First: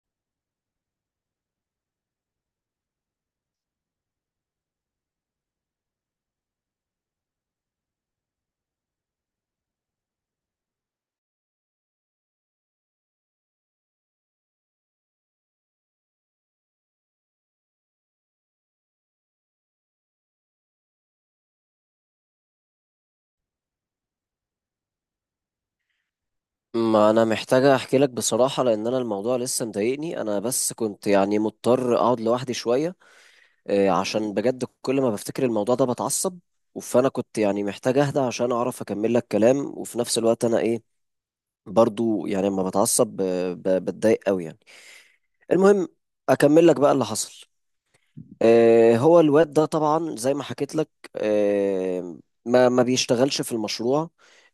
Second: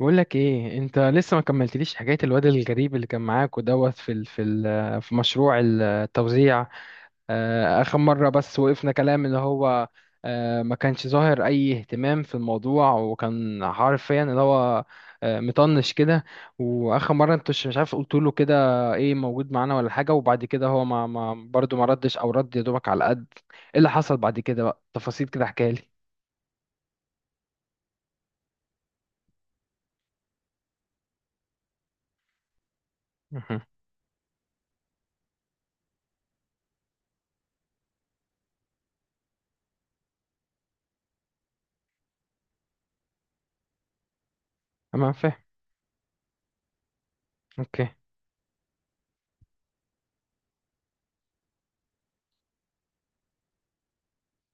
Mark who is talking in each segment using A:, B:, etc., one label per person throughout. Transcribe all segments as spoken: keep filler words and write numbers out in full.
A: بقول لك ايه؟ انت لسه ما كملتليش حكايه الواد الغريب اللي كان معاك ودوت في ال في ال في مشروع التوزيع. آه، اخر مره بس وقفنا كلام اللي هو آه، ما كانش ظاهر اي اهتمام في الموضوع، وكان حرفيا اللي هو آه، مطنش كده. واخر مره انت مش مش عارف قلت له كده ايه، موجود معانا ولا حاجه؟ وبعد كده هو ما ما برضه ما ردش، او رد يا دوبك على قد ايه اللي حصل بعد كده. بقى تفاصيل كده احكيها لي.
B: ما انا محتاجة احكي لك بصراحة، لان انا الموضوع لسه مضايقني. انا بس كنت يعني مضطر اقعد لوحدي شوية.
A: مهم.
B: آه، عشان بجد كل ما بفتكر الموضوع ده بتعصب. فانا كنت يعني محتاج اهدى عشان اعرف اكمل لك كلام، وفي نفس الوقت انا ايه برضو يعني لما بتعصب آه، ب- بتضايق قوي يعني.
A: انا فاهم.
B: المهم، اكمل لك بقى اللي حصل.
A: اوكي.
B: آه، هو الواد ده طبعا زي ما حكيت لك، آه، ما ما بيشتغلش في المشروع.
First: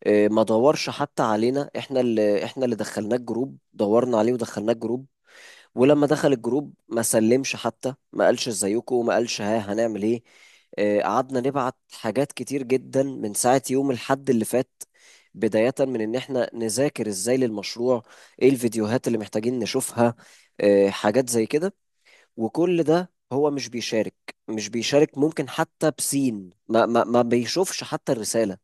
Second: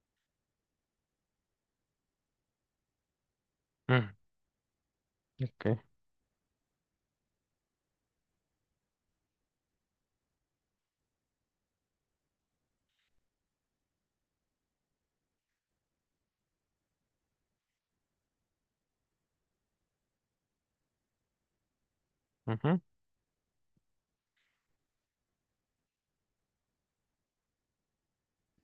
B: آه، ما دورش حتى علينا، احنا اللي احنا اللي دخلناه الجروب،
A: مم.
B: دورنا عليه ودخلناه الجروب.
A: اوكي.
B: ولما دخل الجروب ما سلمش، حتى ما قالش ازيكم، ما قالش ها هنعمل ايه. آه، قعدنا نبعت حاجات كتير جدا من ساعة يوم الحد اللي فات، بداية من ان احنا نذاكر ازاي للمشروع، ايه الفيديوهات اللي محتاجين نشوفها، آه، حاجات زي كده،
A: مهم.
B: وكل ده هو مش بيشارك. مش بيشارك، ممكن حتى بسين ما ما ما بيشوفش حتى الرسالة.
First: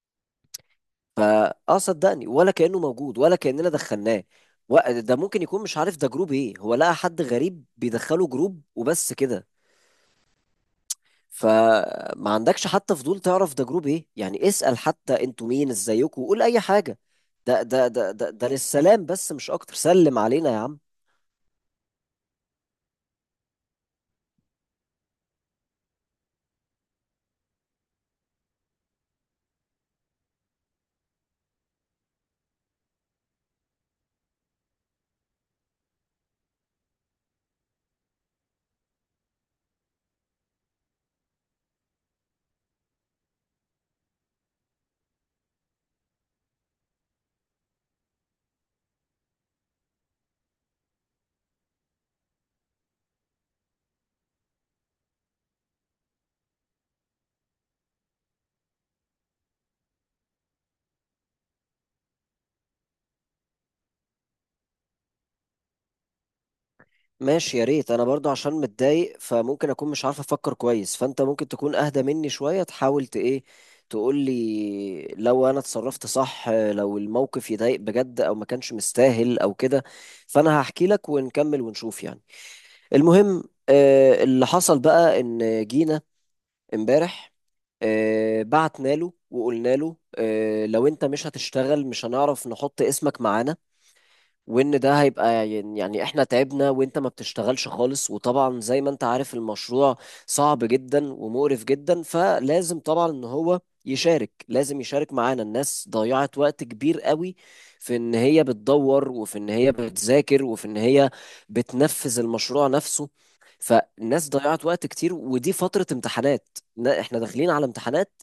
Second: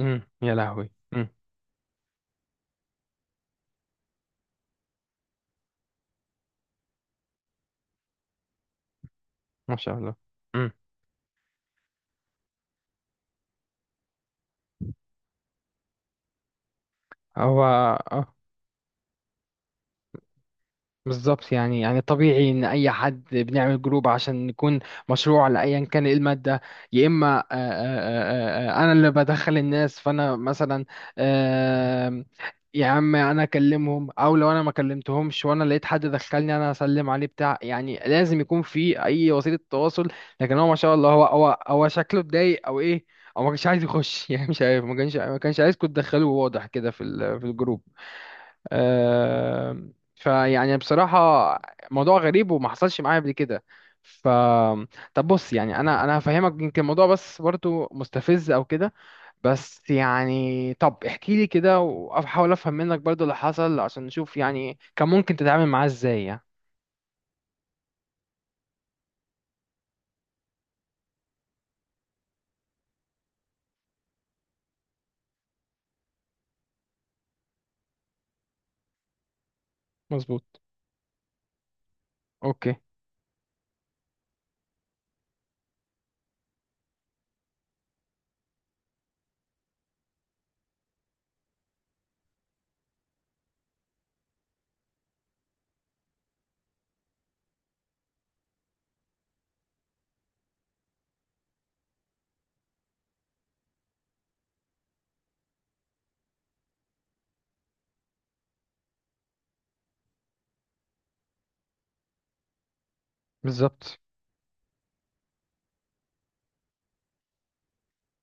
A: امم يا لهوي. امم
B: فاه صدقني ولا كأنه موجود ولا كأننا دخلناه. و- ده ممكن يكون مش عارف ده جروب ايه، هو لقى حد غريب بيدخله جروب وبس كده.
A: ما شاء الله. امم
B: فما عندكش حتى فضول تعرف ده جروب ايه؟ يعني اسأل حتى انتوا مين، ازيكم، وقول اي حاجة.
A: هو
B: ده ده ده ده,
A: آه،
B: ده للسلام بس، مش اكتر، سلم علينا يا عم.
A: بالظبط. يعني يعني طبيعي ان اي حد بنعمل جروب عشان نكون مشروع لايا كان إيه الماده، يا اما آه، آه، آه، آه، آه، انا اللي بدخل الناس. فانا مثلا آه، يا عم انا اكلمهم، او لو انا ما كلمتهمش وانا لقيت حد دخلني انا هسلم عليه بتاع، يعني لازم يكون في اي وسيله تواصل. لكن هو ما شاء الله، هو هو هو شكله اتضايق او ايه، او ما كانش عايز يخش يعني مش عارف، ما كانش ما كانش عايزكم تدخلوه، واضح كده في ال- في الجروب. آم، فيعني بصراحة موضوع غريب وما حصلش معايا قبل كده. ف طب بص، يعني انا انا هفهمك يمكن الموضوع، بس برضو مستفز او كده. بس يعني طب احكي لي كده واحاول افهم منك برضو اللي حصل، عشان نشوف يعني كان ممكن تتعامل معاه ازاي يعني.
B: ماشي، يا ريت انا برضو عشان متضايق فممكن اكون مش عارف افكر كويس، فانت ممكن تكون اهدى مني شوية، تحاول ت ايه، تقول لي لو انا اتصرفت صح، لو الموقف يضايق بجد او ما كانش مستاهل او كده.
A: مظبوط.
B: فانا هحكي لك ونكمل ونشوف يعني.
A: اوكي.
B: المهم، آه، اللي حصل بقى ان جينا امبارح، آه، بعتنا له وقلنا له آه، لو انت مش هتشتغل مش هنعرف نحط اسمك معانا، وان ده هيبقى يعني يعني احنا تعبنا وانت ما بتشتغلش خالص. وطبعا زي ما انت عارف المشروع صعب جدا ومقرف جدا، فلازم طبعا ان هو يشارك، لازم يشارك معانا. الناس ضيعت وقت كبير قوي في ان هي بتدور، وفي ان هي بتذاكر، وفي ان هي بتنفذ المشروع نفسه.
A: بالظبط.
B: فالناس ضيعت وقت كتير، ودي فترة امتحانات، ن- احنا داخلين على امتحانات،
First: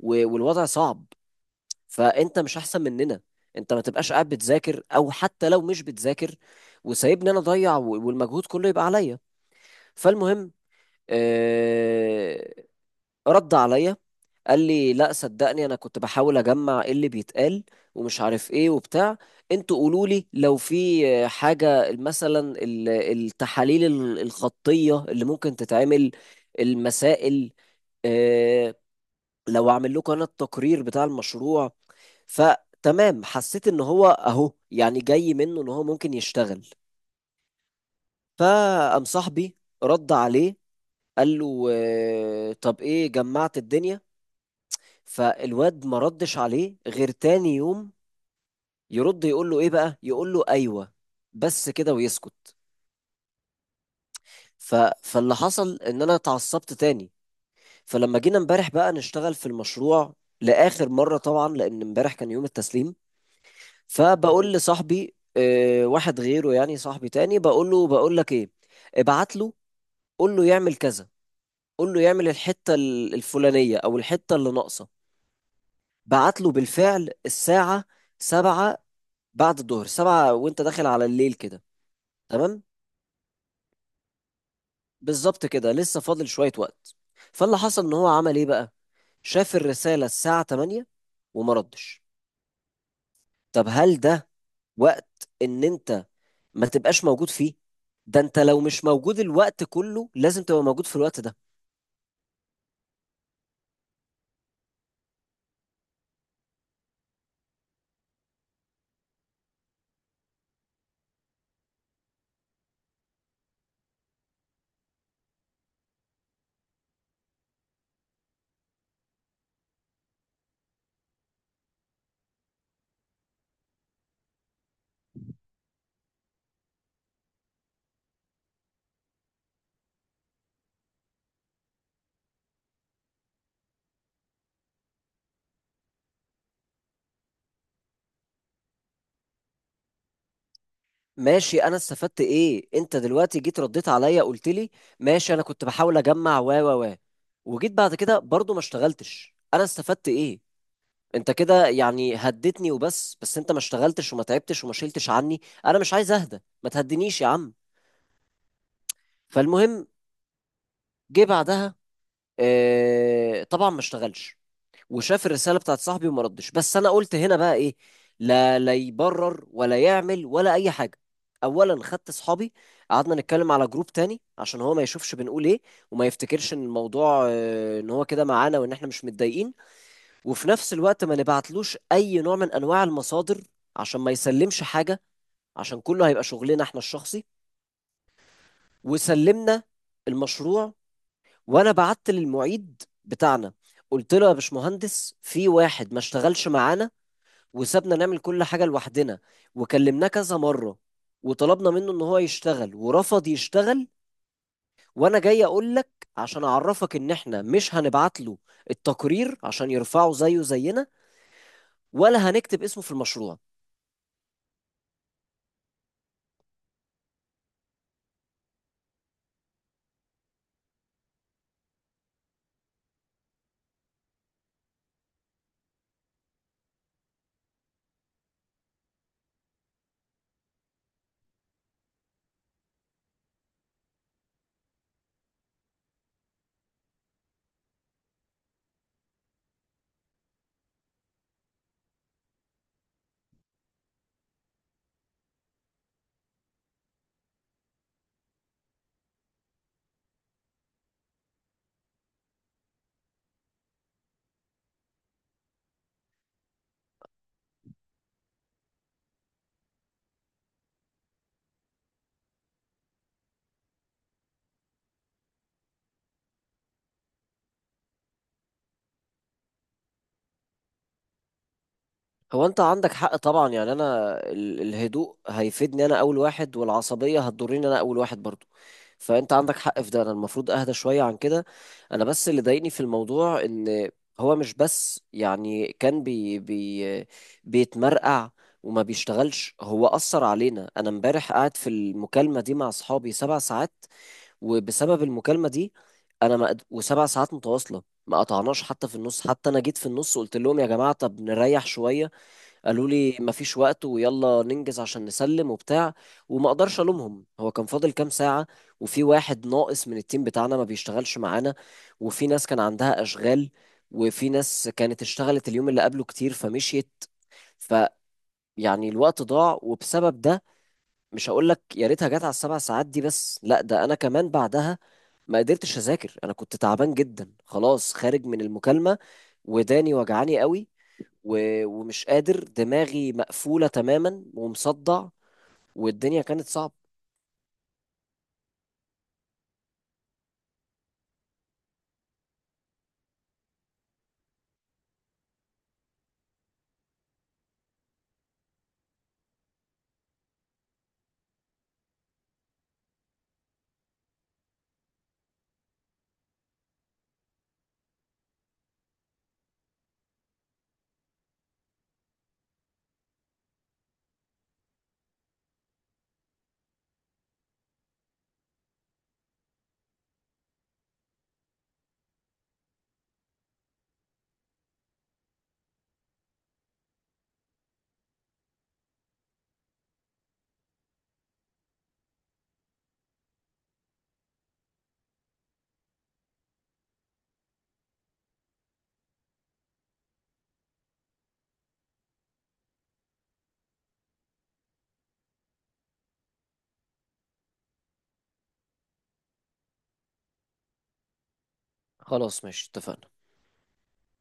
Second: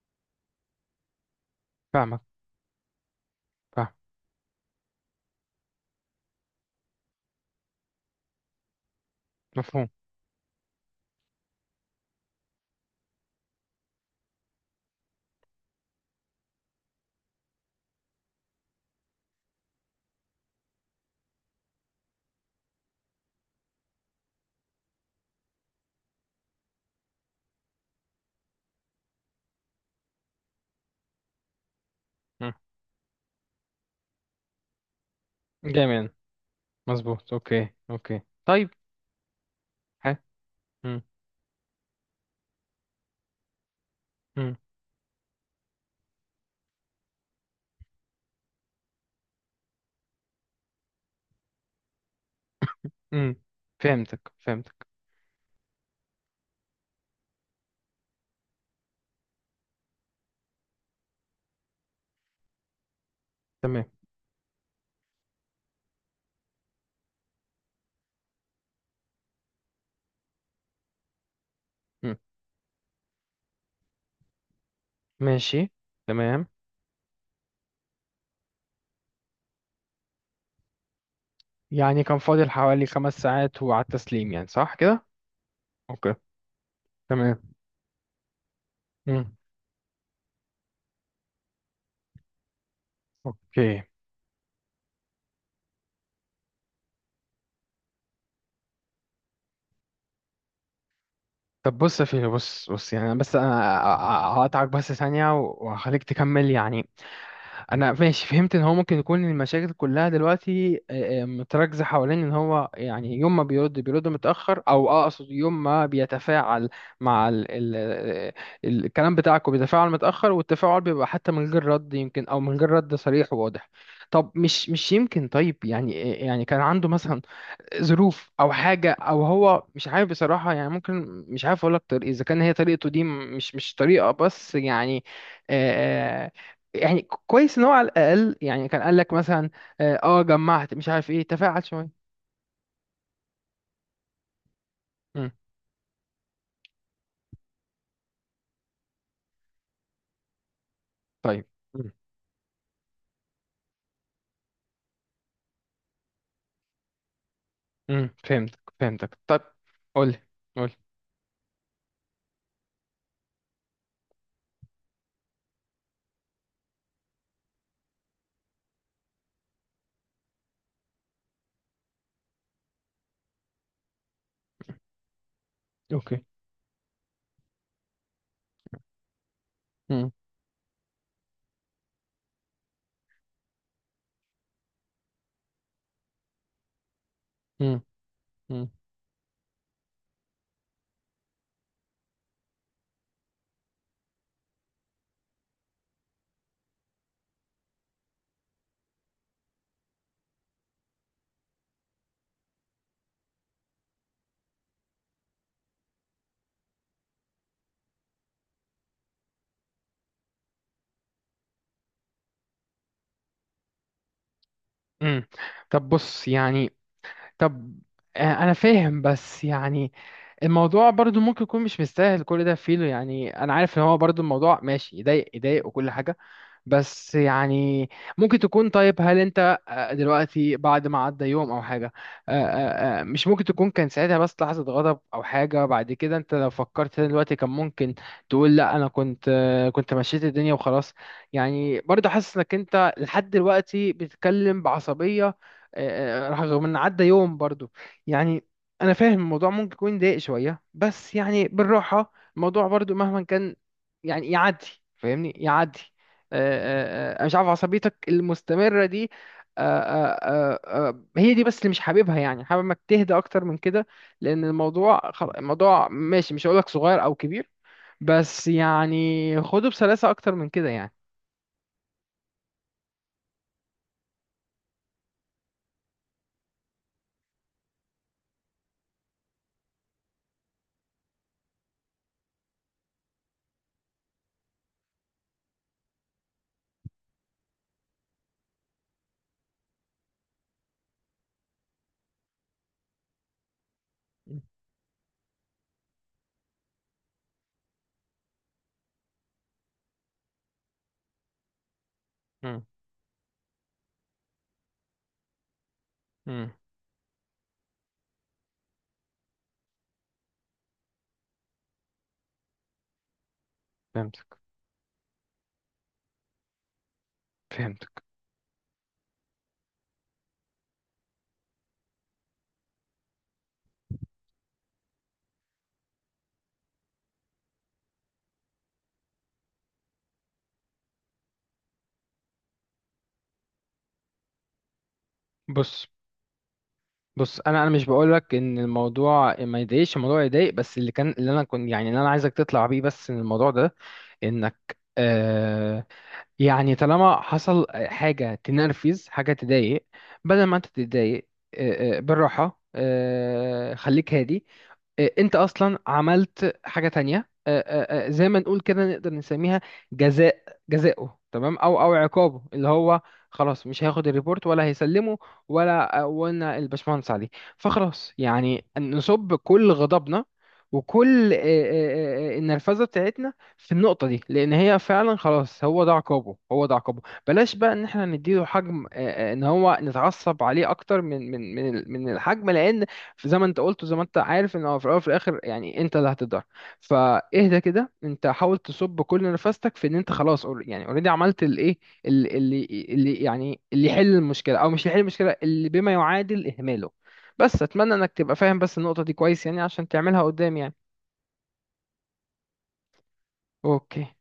B: و- والوضع صعب.
A: فاهمك.
B: فانت مش احسن مننا، انت ما
A: فاهم.
B: تبقاش قاعد بتذاكر، او حتى لو مش بتذاكر وسايبني انا اضيع، و- والمجهود كله يبقى عليا.
A: مفهوم.
B: فالمهم، آه، رد عليا، قال لي لا صدقني انا كنت بحاول اجمع ايه اللي بيتقال ومش عارف ايه وبتاع، انتوا قولوا لي لو في آه، حاجة مثلا ال- التحاليل ال- الخطية اللي ممكن تتعمل، المسائل، آه، لو اعمل لكم انا التقرير بتاع المشروع.
A: مم.
B: فتمام، حسيت ان هو اهو يعني جاي منه ان هو
A: جميل.
B: ممكن يشتغل.
A: مظبوط. اوكي اوكي طيب.
B: فقام صاحبي رد
A: حلو.
B: عليه،
A: مم.
B: قال له آه، طب ايه جمعت الدنيا؟
A: مم.
B: فالواد ما ردش عليه غير تاني يوم، يرد يقول له ايه بقى، يقول له ايوه بس كده ويسكت.
A: مم. فهمتك
B: ف...
A: فهمتك.
B: فاللي حصل ان انا اتعصبت تاني. فلما جينا امبارح بقى نشتغل في المشروع لاخر مره، طبعا لان امبارح كان يوم التسليم،
A: تمام.
B: فبقول لصاحبي، آه، واحد غيره، يعني صاحبي تاني، بقول له، بقول لك ايه، ابعت له، قول له يعمل كذا، قول له
A: مم.
B: يعمل الحتة ال- الفلانية او الحتة اللي ناقصة.
A: ماشي.
B: بعت
A: تمام.
B: له بالفعل الساعة سبعة بعد الظهر، سبعة وانت داخل على الليل كده.
A: يعني كان فاضل
B: تمام،
A: حوالي خمس ساعات وعلى التسليم، يعني صح كده؟
B: بالظبط كده، لسه
A: اوكي.
B: فاضل شوية وقت.
A: تمام.
B: فاللي حصل ان هو عمل ايه بقى،
A: مم.
B: شاف الرسالة الساعة تمانية وما ردش. طب
A: اوكي.
B: هل ده وقت ان انت ما تبقاش موجود فيه؟ ده انت لو مش موجود الوقت كله لازم تبقى موجود في الوقت ده.
A: طب بص يا فيلو، بص بص، يعني أنا بس انا هقطعك بس ثانية وهخليك تكمل يعني. انا ماشي فهمت ان هو ممكن يكون المشاكل كلها دلوقتي آه، آه، متركزه حوالين ان هو يعني يوم ما بيرد بيرد متاخر، او آه، اقصد يوم ما بيتفاعل مع ال ال ال الكلام بتاعكم بيتفاعل متاخر، والتفاعل بيبقى حتى من غير رد يمكن، او من غير رد صريح وواضح. طب مش مش يمكن، طيب، يعني يعني كان عنده مثلا ظروف او حاجه، او هو مش عارف بصراحه يعني، ممكن مش عارف اقول لك طريق اذا كان هي طريقته دي، م- مش مش طريقه بس يعني آه يعني. كويس ان هو على الاقل يعني كان قال لك مثلا اه آه، جمعت مش عارف ايه،
B: ماشي،
A: تفاعل
B: انا
A: شويه.
B: استفدت ايه انت دلوقتي جيت رديت عليا قلت لي
A: مم.
B: ماشي انا كنت بحاول اجمع و و و وجيت بعد كده برضو ما اشتغلتش؟ انا استفدت ايه؟ انت
A: طيب.
B: كده
A: مم.
B: يعني هدتني وبس، بس انت ما اشتغلتش وما تعبتش وما شلتش عني. انا مش عايز اهدى، ما تهدنيش يا عم.
A: مم. فهمتك فهمتك. طب
B: فالمهم،
A: قول لي، قول لي.
B: جه بعدها، اه طبعا ما اشتغلش، وشاف الرساله بتاعت صاحبي وما ردش. بس انا قلت هنا بقى ايه، لا لا يبرر ولا يعمل ولا اي حاجه. اولا، خدت اصحابي قعدنا نتكلم على جروب تاني عشان هو ما يشوفش بنقول ايه، وما
A: اوكي.
B: يفتكرش ان الموضوع آه، ان هو كده معانا وان احنا مش متضايقين.
A: مم.
B: وفي نفس الوقت ما نبعتلوش اي نوع من انواع المصادر عشان ما يسلمش حاجه، عشان كله هيبقى شغلنا احنا الشخصي.
A: مم. مم.
B: وسلمنا المشروع، وانا بعت للمعيد بتاعنا قلت له يا باشمهندس في واحد ما اشتغلش معانا، وسابنا نعمل كل حاجة لوحدنا، وكلمناه كذا مرة وطلبنا منه ان هو يشتغل ورفض يشتغل. وانا جاي اقول لك عشان اعرفك ان احنا مش هنبعت له التقرير عشان يرفعه زيه زينا، ولا هنكتب اسمه في المشروع.
A: مم. طب بص يعني، طب آه، انا فاهم بس يعني الموضوع برضو ممكن يكون مش مستاهل كل ده فينه، يعني انا عارف ان هو برضو الموضوع ماشي يضايق يضايق وكل حاجة، بس يعني ممكن تكون طيب، هل انت آه، دلوقتي بعد ما عدى يوم او حاجة آه، آه، آه، مش ممكن تكون كان ساعتها بس لحظة غضب او حاجة، بعد كده انت لو فكرت تاني دلوقتي كان ممكن تقول لا، انا كنت آه، كنت مشيت الدنيا وخلاص. يعني برضه حاسس انك انت لحد دلوقتي بتتكلم بعصبية، آه، آه، رغم ان عدى يوم برضه، يعني. انا فاهم الموضوع ممكن يكون ضايق شوية، بس يعني بالراحة الموضوع برضه مهما كان يعني يعدي. فاهمني، يعدي. آه، آه، آه، مش عارف عصبيتك المستمرة دي. آه، آه، آه، آه، هي دي بس اللي مش حاببها، يعني حابب انك تهدى اكتر من كده. لان الموضوع خل- الموضوع ماشي، مش هقولك صغير او كبير، بس يعني خده بسلاسة اكتر من كده يعني.
B: هو انت عندك حق طبعا، يعني انا ال- الهدوء هيفيدني انا اول واحد، والعصبية هتضرني انا اول واحد برضو. فانت عندك حق في ده، انا المفروض اهدى شوية عن كده. انا بس اللي ضايقني في الموضوع ان هو مش بس يعني كان بي بي بيتمرقع وما بيشتغلش، هو أثر علينا. انا امبارح قاعد في المكالمة دي مع اصحابي سبع ساعات، وبسبب المكالمة دي انا ما قد- وسبع ساعات متواصلة ما قطعناش حتى في النص. حتى انا جيت في النص قلت لهم يا جماعة طب نريح شوية،
A: مم.
B: قالوا لي مفيش وقت ويلا ننجز عشان نسلم وبتاع. وما
A: مم.
B: اقدرش الومهم، هو كان فاضل كام ساعة، وفي واحد ناقص من التيم بتاعنا ما بيشتغلش معانا، وفي ناس كان عندها اشغال، وفي
A: فهمتك
B: ناس كانت اشتغلت اليوم اللي قبله كتير فمشيت.
A: فهمتك.
B: فيعني الوقت ضاع، وبسبب ده مش هقول لك يا ريتها جت على السبع ساعات دي بس، لا ده انا كمان بعدها ما قدرتش اذاكر، انا كنت تعبان جدا خلاص، خارج من المكالمة وداني وجعاني قوي، و- ومش قادر، دماغي مقفولة تماما ومصدع،
A: بص
B: والدنيا كانت صعبة.
A: بص، انا انا مش بقولك ان الموضوع ما يضايقش، الموضوع يضايق. بس اللي كان اللي انا كنت يعني اللي انا عايزك تطلع بيه بس من الموضوع ده انك آه، يعني طالما حصل حاجة تنرفز حاجة تضايق، بدل ما انت تتضايق آه، آه، بالراحة آه، خليك هادي. آه، انت اصلا عملت حاجه تانية آه، آه، آه، زي ما نقول كده نقدر نسميها جزاء، جزاؤه تمام، او او عقابه اللي هو خلاص مش هياخد الريبورت ولا هيسلمه، ولا آه، ولا الباشمهندس عليه. فخلاص يعني نصب كل غضبنا وكل آه، آه، آه، آه، النرفزه بتاعتنا في النقطه دي، لان هي فعلا خلاص هو ده عقابه، هو ده عقابه. بلاش بقى ان احنا نديله حجم آه، آه، ان هو نتعصب عليه اكتر من من من من الحجم، لان زي ما انت قلت وزي ما انت عارف ان هو في الاول وفي الاخر يعني انت اللي هتتضرر. فاهدى كده، انت حاول تصب كل نفستك في ان انت خلاص أور- يعني اوريدي عملت الايه، ال- اللي اللي يعني اللي يحل المشكله، او مش اللي يحل المشكله، اللي بما يعادل اهماله. بس اتمنى انك تبقى فاهم بس النقطه دي كويس يعني، عشان تعملها قدام يعني.
B: خلاص ماشي اتفقنا.
A: اوكي.